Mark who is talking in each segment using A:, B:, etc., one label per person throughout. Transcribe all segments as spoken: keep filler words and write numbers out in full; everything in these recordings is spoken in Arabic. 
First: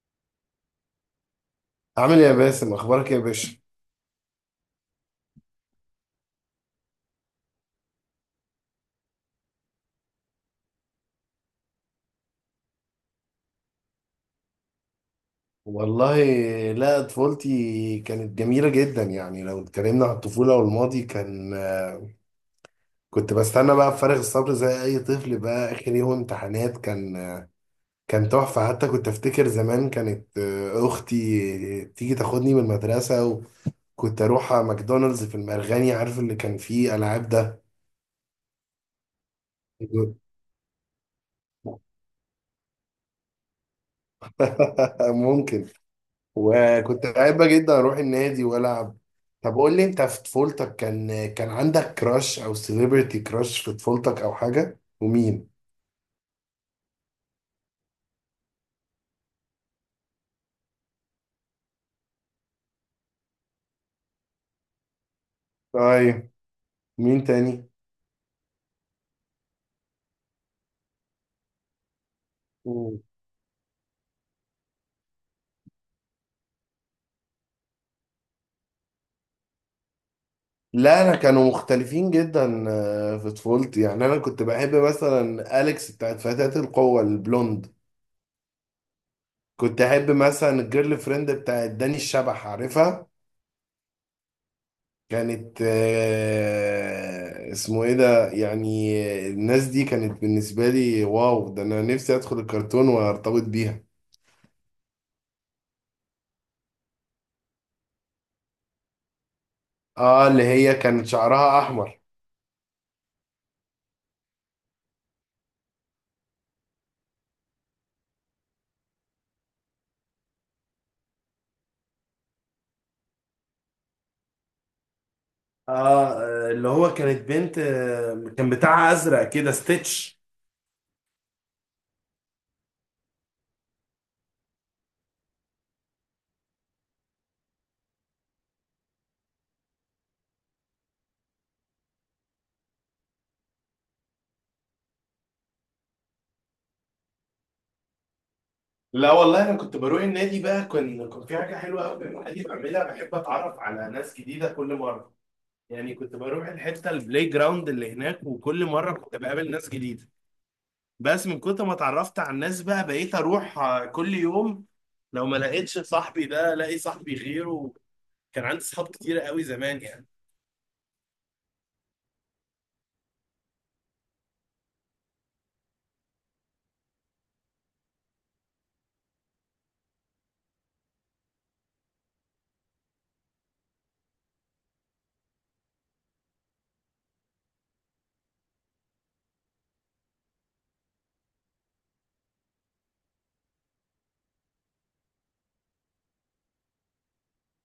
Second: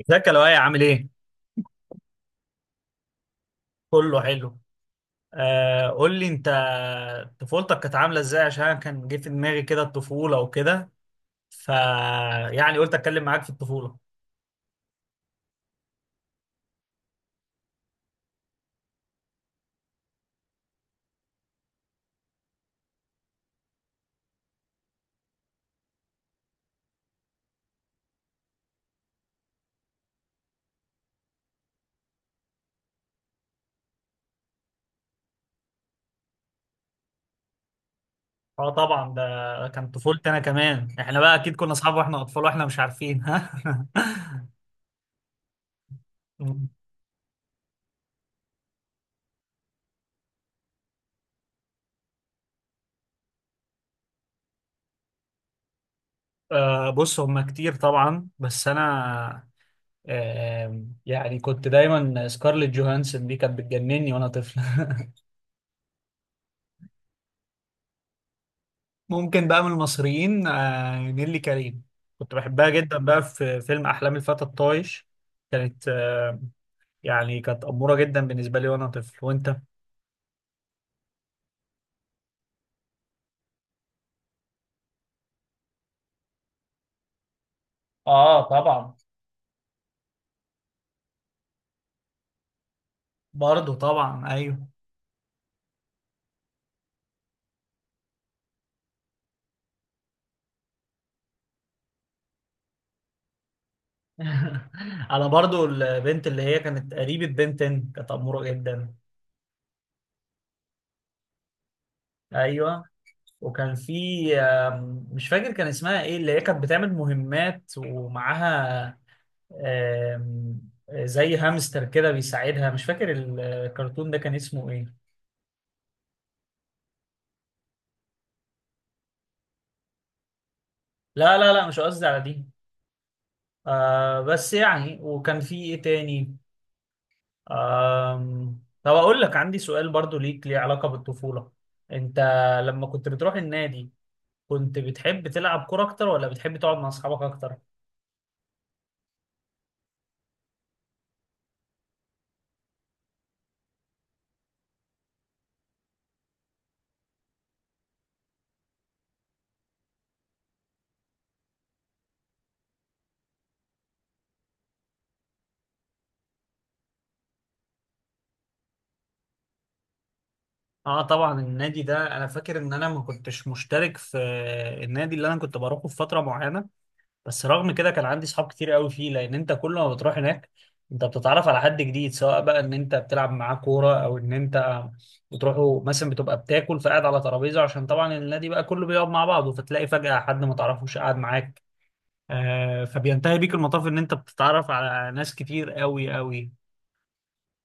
A: ازيك يا لؤي، عامل ايه؟
B: عامل ايه يا باسم؟ اخبارك إيه يا باشا؟
A: كله حلو. آه قول لي انت، طفولتك كانت عامله ازاي؟ عشان أنا كان جه في دماغي كده الطفوله وكده. ف يعني قلت اتكلم معاك في الطفوله.
B: والله، لا طفولتي كانت جميله جدا. يعني لو اتكلمنا عن الطفوله والماضي، كان كنت بستنى بقى بفارغ الصبر زي اي طفل بقى. اخر يوم امتحانات كان كان تحفه. حتى كنت افتكر زمان كانت آه، اختي تيجي تاخدني من المدرسه. وكنت اروح على ماكدونالدز في المرغني، عارف اللي كان فيه العاب ده؟
A: اه طبعا، ده كان طفولتي انا كمان، احنا بقى اكيد كنا اصحاب واحنا اطفال واحنا مش عارفين، ها؟
B: ممكن. وكنت بحب جدا اروح النادي والعب. طب قول لي انت، في طفولتك كان كان عندك كراش او سيليبرتي كراش في طفولتك او حاجه؟ ومين؟
A: آه بص، هما كتير طبعا، بس انا، آه يعني كنت دايما سكارليت جوهانسون دي كانت بتجنني وانا طفل.
B: طيب، مين تاني؟
A: ممكن بقى من المصريين، آه، نيللي كريم، كنت بحبها جدا
B: مم.
A: بقى في فيلم أحلام الفتى الطايش. كانت آه، يعني كانت أمورة جدا بالنسبة لي وأنا طفل. وأنت؟
B: لا انا كانوا مختلفين جدا. آه، في طفولتي يعني انا كنت بحب مثلا اليكس بتاعت فتاة القوة البلوند.
A: اه طبعا.
B: كنت احب مثلا الجيرل فريند بتاعت داني الشبح، عارفها؟
A: برضو طبعا، أيوه.
B: كانت آه، اسمه ايه ده يعني. الناس دي كانت بالنسبة لي واو، ده انا نفسي ادخل الكرتون وارتبط بيها.
A: أنا برضو البنت اللي هي كانت قريبة بنتن كانت أمورة جدا.
B: اه، اللي هي كانت شعرها احمر.
A: أيوه، وكان في، آم، مش فاكر كان اسمها إيه، اللي هي كانت بتعمل مهمات ومعاها آم، زي هامستر كده بيساعدها، مش فاكر الكرتون ده كان اسمه إيه.
B: اه، اللي هو كانت بنت آه، كان بتاعها ازرق كده، ستيتش.
A: لا لا لا، مش قصدي على دي. آه بس يعني، وكان في ايه تاني؟ آم، طب اقول لك، عندي سؤال برضو ليك ليه علاقة بالطفولة. انت لما كنت بتروح النادي، كنت بتحب تلعب كورة اكتر ولا بتحب تقعد مع اصحابك اكتر؟
B: لا والله، انا كنت بروح النادي بقى. كان كان في حاجه حلوه قوي النادي بعملها، بحب اتعرف على ناس جديده كل مره. يعني كنت بروح الحته البلاي جراوند اللي هناك، وكل مره كنت بقابل ناس جديده. بس من كتر ما اتعرفت على الناس بقى، بقيت اروح آه، كل يوم. لو ما لقيتش صاحبي ده، الاقي صاحبي غيره. كان عندي صحاب كتير قوي زمان يعني.
A: اه طبعا، النادي ده انا فاكر ان انا ما كنتش مشترك في النادي اللي انا كنت بروحه في فترة معينة. بس رغم كده كان عندي صحاب كتير قوي فيه، لان انت كل ما بتروح هناك انت بتتعرف على حد جديد، سواء بقى ان انت بتلعب معاه كوره او ان انت بتروحوا مثلا، بتبقى بتاكل، فقاعد على ترابيزه، عشان طبعا النادي بقى كله بيقعد مع بعضه، فتلاقي فجاه حد ما تعرفوش قاعد معاك. آه فبينتهي بيك المطاف ان انت بتتعرف على ناس كتير قوي قوي.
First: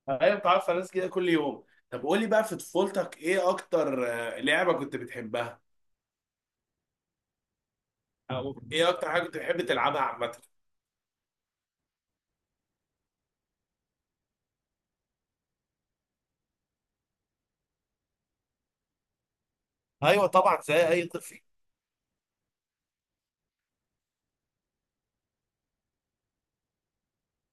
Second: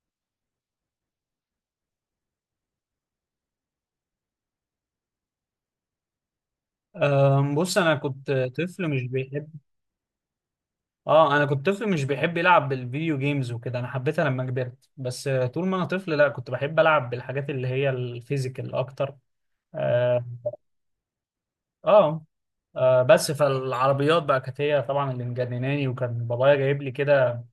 B: ايوه، بتعرف على ناس كده كل يوم. طب قول لي بقى، في طفولتك ايه اكتر آه، لعبة كنت بتحبها؟
A: أم، بص انا كنت،
B: او
A: طفل
B: ايه
A: مش
B: اكتر حاجة كنت
A: بيحب
B: بتحب تلعبها عامة؟
A: اه انا كنت طفل مش بيحب يلعب بالفيديو جيمز وكده، انا حبيتها لما كبرت، بس آه، طول ما انا طفل لا، كنت بحب العب بالحاجات اللي هي الفيزيكال اكتر. اه.
B: ايوه طبعا، زي اي طفل.
A: آه. آه بس فالعربيات بقى كانت هي طبعا اللي مجنناني، وكان بابايا جايب لي كده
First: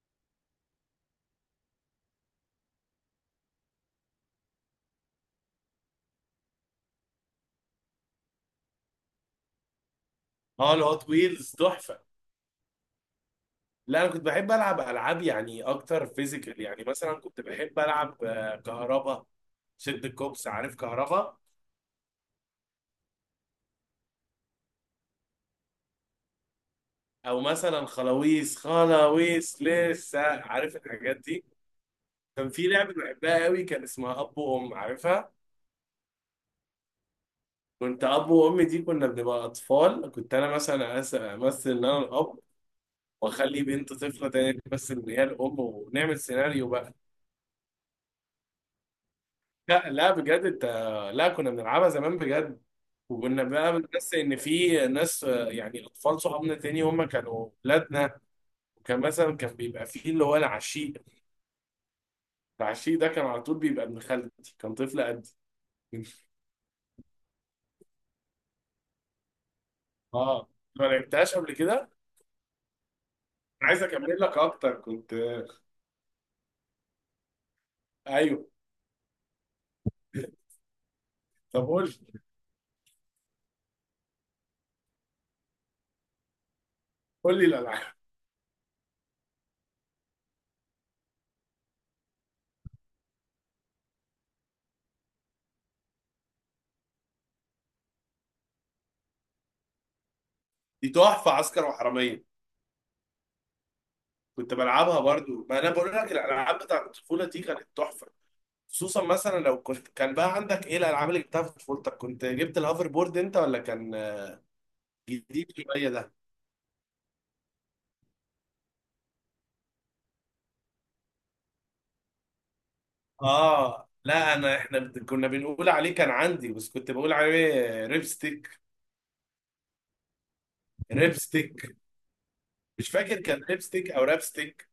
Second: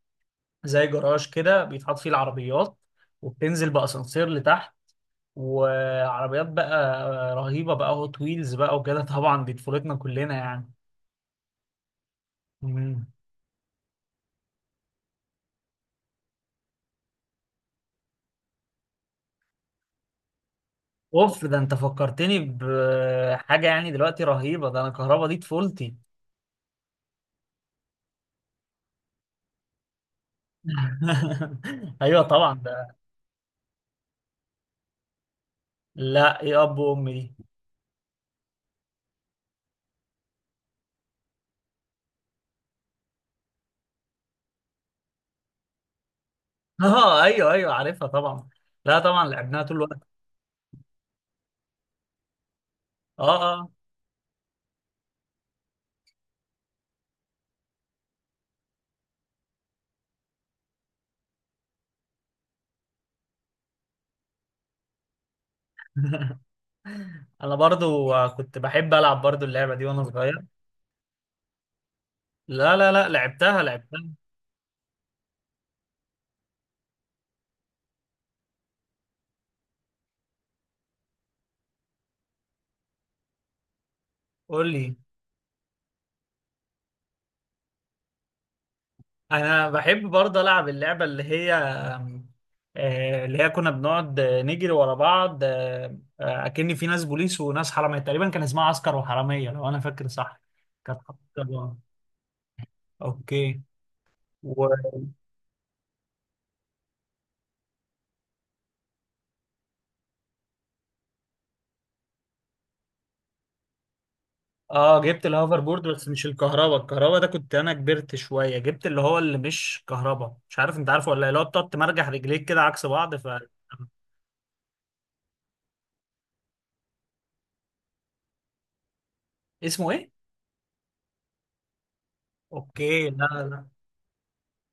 A: زي جراج كده بيتحط فيه العربيات، وبتنزل بأسانسير لتحت، وعربيات بقى آه، رهيبة بقى، هوت ويلز بقى وكده. طبعا دي طفولتنا كلنا يعني.
B: اه، الهوت ويلز تحفة.
A: مم.
B: لا انا كنت بحب العب العاب يعني اكتر فيزيكال. يعني مثلا كنت بحب العب آه، كهربا، شد الكوبس، عارف كهربا؟
A: اوف، ده انت فكرتني بحاجة، يعني دلوقتي رهيبة، ده انا كهربا دي طفولتي.
B: او مثلا خلاويص، خلاويص لسه عارف الحاجات دي؟
A: ايوه
B: كان
A: طبعا،
B: في لعبه
A: ده.
B: بحبها قوي كان اسمها اب وام، عارفها؟
A: لا، ايه اب وام دي؟
B: كنت اب وام دي كنا بنبقى اطفال، كنت انا مثلا أس- امثل ان انا الاب، واخلي بنت طفله تانية بس ان هي الام، ونعمل سيناريو بقى.
A: اه ايوه ايوه، عارفها طبعا. لا طبعا لعبناها طول
B: لا
A: الوقت.
B: لا، بجد انت. لا، كنا بنلعبها زمان بجد.
A: اه
B: وكنا
A: اه.
B: بقى بنحس ان في ناس آه، يعني اطفال صحابنا تاني هم كانوا ولادنا. وكان مثلا كان بيبقى فيه اللي هو العشيق. العشي ده كان على طول بيبقى ابن خالتي، كان طفل قدي.
A: انا برضو آه، كنت بحب العب برضو اللعبه دي وانا صغير.
B: اه، ما لعبتهاش قبل كده.
A: لا لا لا، لعبتها
B: انا عايز
A: لعبتها.
B: اكمل لك اكتر كنت. ايوه. طب قول لي.
A: قول لي.
B: قول لي الالعاب.
A: انا بحب برضو العب اللعبه اللي هي آم، آه، اللي هي كنا بنقعد آه، نجري ورا بعض، آه، آه، اكن في ناس بوليس وناس حراميه، تقريبا كان اسمها عسكر وحراميه لو انا فاكر صح.
B: دي
A: كانت،
B: تحفه عسكر
A: طبعا،
B: وحراميه.
A: اوكي.
B: كنت
A: و...
B: بلعبها برضو، ما انا بقول لك الالعاب بتاعت الطفوله دي كانت تحفه. خصوصا مثلا لو كنت كان بقى عندك ايه الالعاب اللي جبتها في طفولتك. كنت جبت الهوفر بورد انت ولا كان
A: اه جبت
B: جديد
A: الهوفر بورد،
B: شويه
A: بس
B: ده؟
A: مش الكهرباء. الكهرباء ده كنت انا كبرت شويه، جبت اللي هو اللي مش كهرباء، مش عارف انت عارفه ولا لا، اللي هو بتقعد تمرجح رجليك كده عكس بعض. ف
B: اه لا، انا احنا بت- كنا بنقول عليه، كان عندي بس كنت بقول عليه ريبستيك.
A: اسمه ايه؟
B: ريبستيك. مش
A: اوكي
B: فاكر
A: لا
B: كان
A: لا لا.
B: ليبستيك او رابستيك.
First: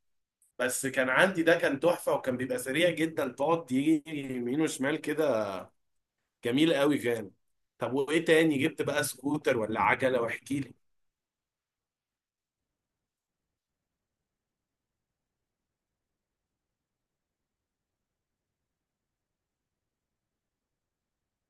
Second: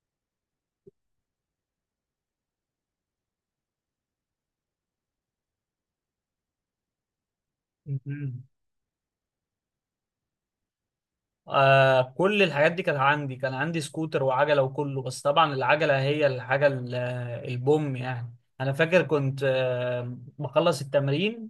B: بس كان عندي ده، كان تحفه وكان بيبقى سريع جدا، تقعد يجي يمين وشمال كده. جميل قوي كان. طب وايه
A: م-م.
B: تاني جبت بقى؟ سكوتر ولا عجله؟ واحكي لي.
A: آه كل الحاجات دي كانت عندي، كان عندي سكوتر وعجلة وكله، بس طبعا العجلة هي الحاجة ال- البوم يعني. انا فاكر كنت آه بخلص التمرين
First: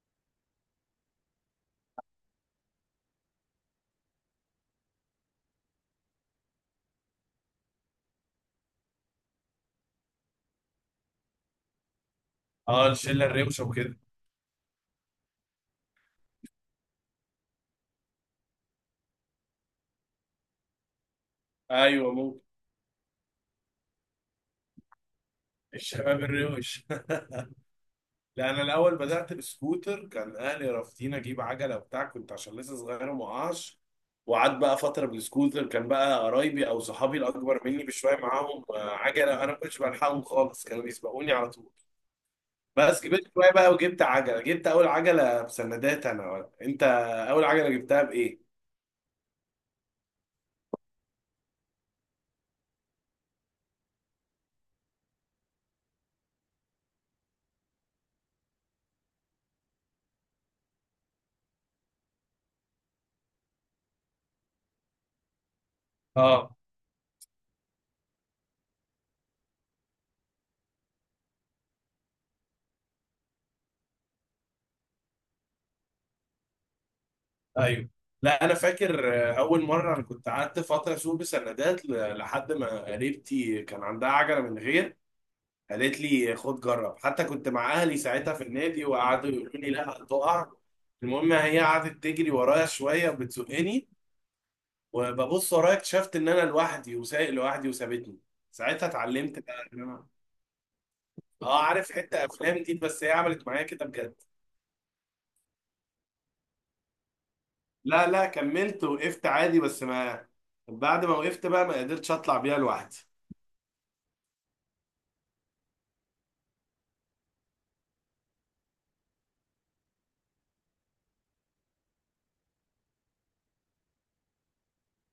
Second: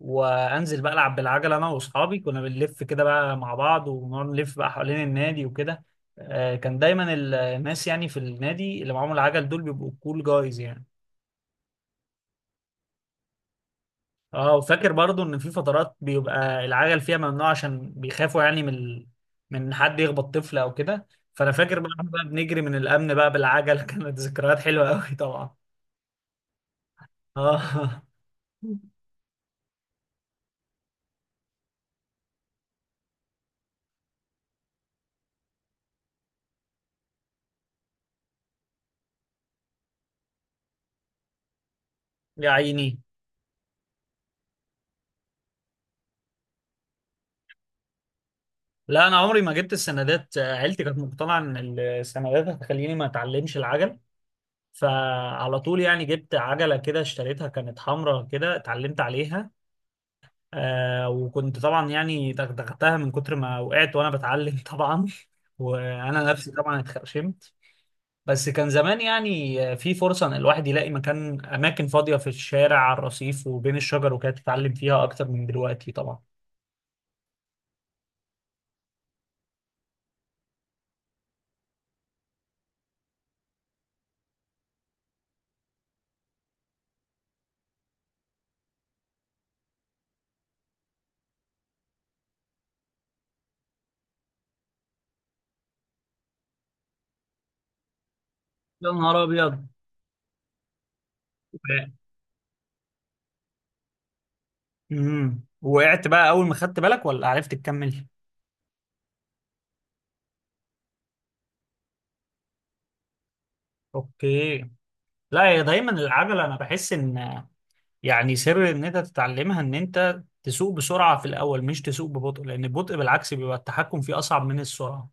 A: وانزل بقى العب بالعجلة، انا واصحابي كنا بنلف كده بقى مع بعض، ونقعد نلف بقى حوالين النادي وكده. آه كان دايما الناس يعني في النادي اللي معاهم العجل دول بيبقوا كول جايز يعني.
B: اه، الشله الروشه وكده.
A: اه، وفاكر برضو ان في فترات بيبقى العجل فيها ممنوع، عشان بيخافوا يعني من ال... من حد يخبط طفل او كده. فانا فاكر بقى إحنا
B: ايوه
A: بقى
B: ممكن،
A: بنجري من الامن بقى بالعجل. كانت ذكريات حلوه قوي طبعا.
B: الشباب الروش.
A: اه.
B: لا انا الاول بدات بسكوتر، كان اهلي رافضين اجيب عجله وبتاع، كنت عشان لسه صغير ومعاش. وقعدت بقى فتره بالسكوتر. كان بقى قرايبي او صحابي الاكبر مني بشويه معاهم آه، عجله، انا ما كنتش بلحقهم خالص، كانوا بيسبقوني على طول.
A: يا عيني.
B: بس كبرت شويه بقى وجبت عجله. جبت اول عجله بسندات انا ولا انت؟ اول عجله جبتها بايه؟
A: لا انا عمري ما جبت السندات، آه، عيلتي كانت مقتنعه ان السندات هتخليني ما اتعلمش العجل، فعلى طول يعني جبت عجله كده، اشتريتها كانت حمراء كده، اتعلمت عليها. آه وكنت طبعا يعني دغدغتها من كتر ما وقعت وانا بتعلم، طبعا، وانا نفسي
B: اه
A: طبعا اتخرشمت. بس كان زمان يعني، آه، في فرصه ان الواحد يلاقي مكان، اماكن فاضيه في الشارع على الرصيف وبين الشجر وكده، تتعلم فيها اكتر من دلوقتي طبعا.
B: ايوه. لا انا فاكر آه، اول مره انا كنت قعدت فتره اسوق بسندات ل- لحد ما قريبتي كان عندها عجله من غير. قالت لي خد جرب، حتى كنت مع اهلي ساعتها في النادي وقعدوا يقولوا لي لا هتقع. المهم، هي قعدت تجري ورايا شويه وبتزقني، وببص ورايا اكتشفت ان انا لوحدي وسايق لوحدي وسابتني. ساعتها
A: يا نهار
B: اتعلمت
A: ابيض.
B: بقى. اه، عارف حتة افلام دي، بس هي عملت معايا كده بجد.
A: امم وقعت بقى اول ما خدت بالك ولا عرفت تكمل؟
B: لا لا، كملت وقفت عادي بس ما بعد ما وقفت بقى ما قدرتش اطلع بيها لوحدي.
A: اوكي. لا هي دايما العجله انا بحس ان، يعني سر ان انت تتعلمها ان انت تسوق بسرعة في الاول، مش تسوق ببطء، لان البطء بالعكس بيبقى التحكم فيه اصعب من السرعة.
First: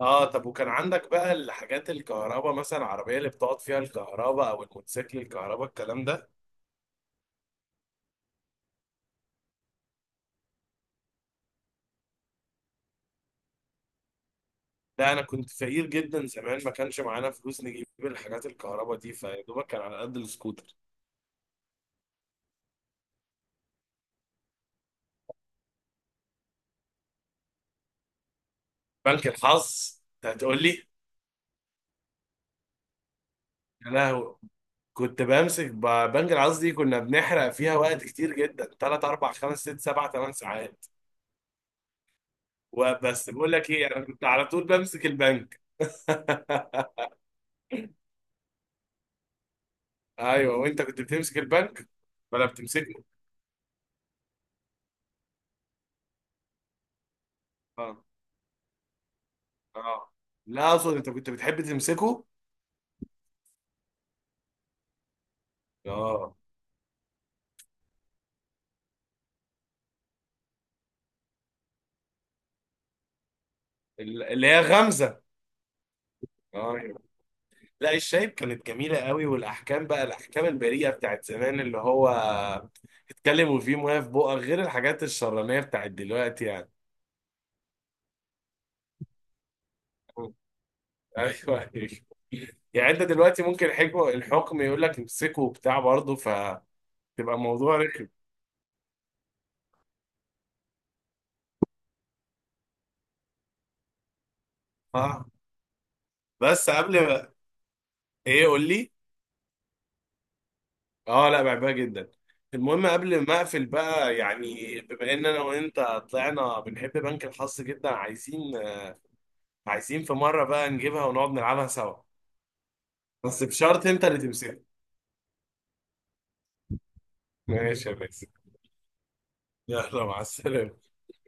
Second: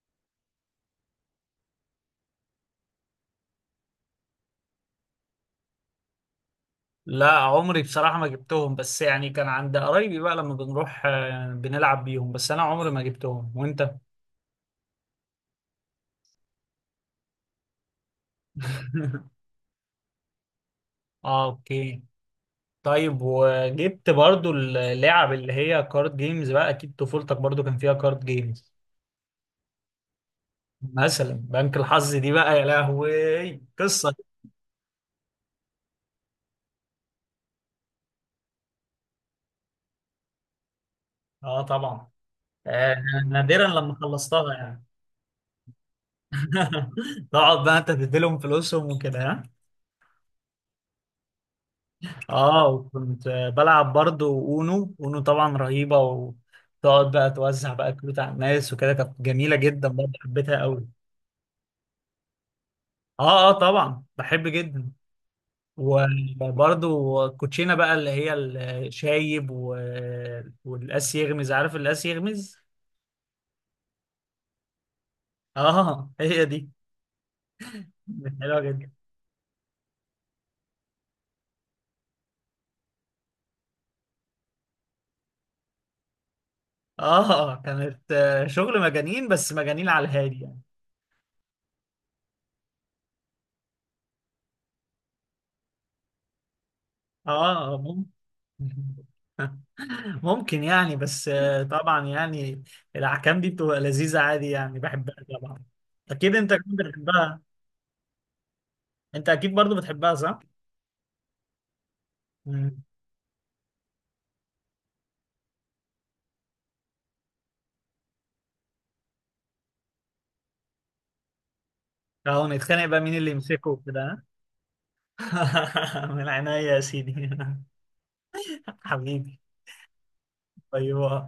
B: اه، طب وكان عندك بقى الحاجات الكهرباء، مثلا العربية اللي بتقعد فيها الكهرباء او الموتوسيكل الكهرباء الكلام ده؟
A: لا عمري بصراحة ما جبتهم، بس يعني كان عند قرايبي بقى لما بنروح آه، بنلعب بيهم، بس انا عمري ما جبتهم. وانت؟
B: لا انا كنت فقير جدا زمان، ما كانش معانا فلوس نجيب الحاجات الكهرباء دي، فيا دوبك كان على قد السكوتر.
A: اه اوكي. طيب، وجبت برضو اللعب اللي هي كارد جيمز بقى، اكيد طفولتك برضو كان فيها كارد جيمز.
B: بنك الحظ انت هتقول لي.
A: مثلا بنك الحظ دي بقى، يا لهوي،
B: يا
A: قصة.
B: لهوي. كنت بمسك ب- بنك الحظ دي، كنا بنحرق فيها وقت كتير جدا، ثلاثة اربعة خمسة ستة سبعة ثمانية ساعات.
A: اه طبعا. آه
B: وبس بقول
A: نادرا
B: لك ايه،
A: لما
B: انا كنت على
A: خلصتها
B: طول
A: يعني.
B: بمسك البنك.
A: تقعد بقى انت تديلهم فلوسهم وكده، ها.
B: ايوه، وانت كنت بتمسك البنك ولا
A: اه،
B: بتمسكه؟
A: وكنت بلعب برضه اونو، اونو طبعا رهيبة، وتقعد بقى توزع بقى
B: اه
A: كروت على الناس وكده، كانت جميلة جدا برضه،
B: اه.
A: حبيتها
B: لا،
A: قوي.
B: اقصد انت كنت بتحب تمسكه؟
A: اه اه، طبعا بحب جدا.
B: اه
A: وبرضه كوتشينة بقى اللي هي الشايب و... والقاس يغمز، عارف القاس يغمز؟
B: ال- اللي هي غمزه.
A: اه هي دي.
B: اه أيوة. لا الشايب
A: حلوة
B: كانت
A: جدا.
B: جميله قوي، والاحكام بقى الاحكام البريئه بتاعت زمان، اللي هو اتكلم وفيه مويه في بقك، غير الحاجات الشرانيه بتاعت دلوقتي يعني.
A: اه كانت، آه، شغل مجانين، بس مجانين على الهادي يعني.
B: ايوه ايوه. يعني انت دلوقتي ممكن الحكم الحكم يقول لك امسكه وبتاع برضه، فتبقى
A: اه.
B: الموضوع رخم.
A: ممكن يعني، بس آه، طبعا يعني الاحكام دي بتبقى لذيذه عادي يعني، بحبها
B: اه،
A: طبعا. اكيد انت
B: بس
A: كنت
B: قبل ما-
A: بتحبها.
B: ايه قول لي.
A: انت اكيد برضو بتحبها، صح؟
B: اه لا، بحبها جدا.
A: مم.
B: المهم قبل ما اقفل بقى، يعني بما ان انا وانت طلعنا بنحب بنك الحظ جدا، عايزين عايزين في مره بقى نجيبها ونقعد نلعبها سوا.
A: اهو نتخانق بقى مين اللي
B: بس
A: يمسكه
B: بشرط انت اللي
A: وكده.
B: تمسكها.
A: ها؟ من عينيا يا سيدي.
B: ماشي يا باسم.
A: حبيبي.
B: يلا، مع السلامه.
A: طيب.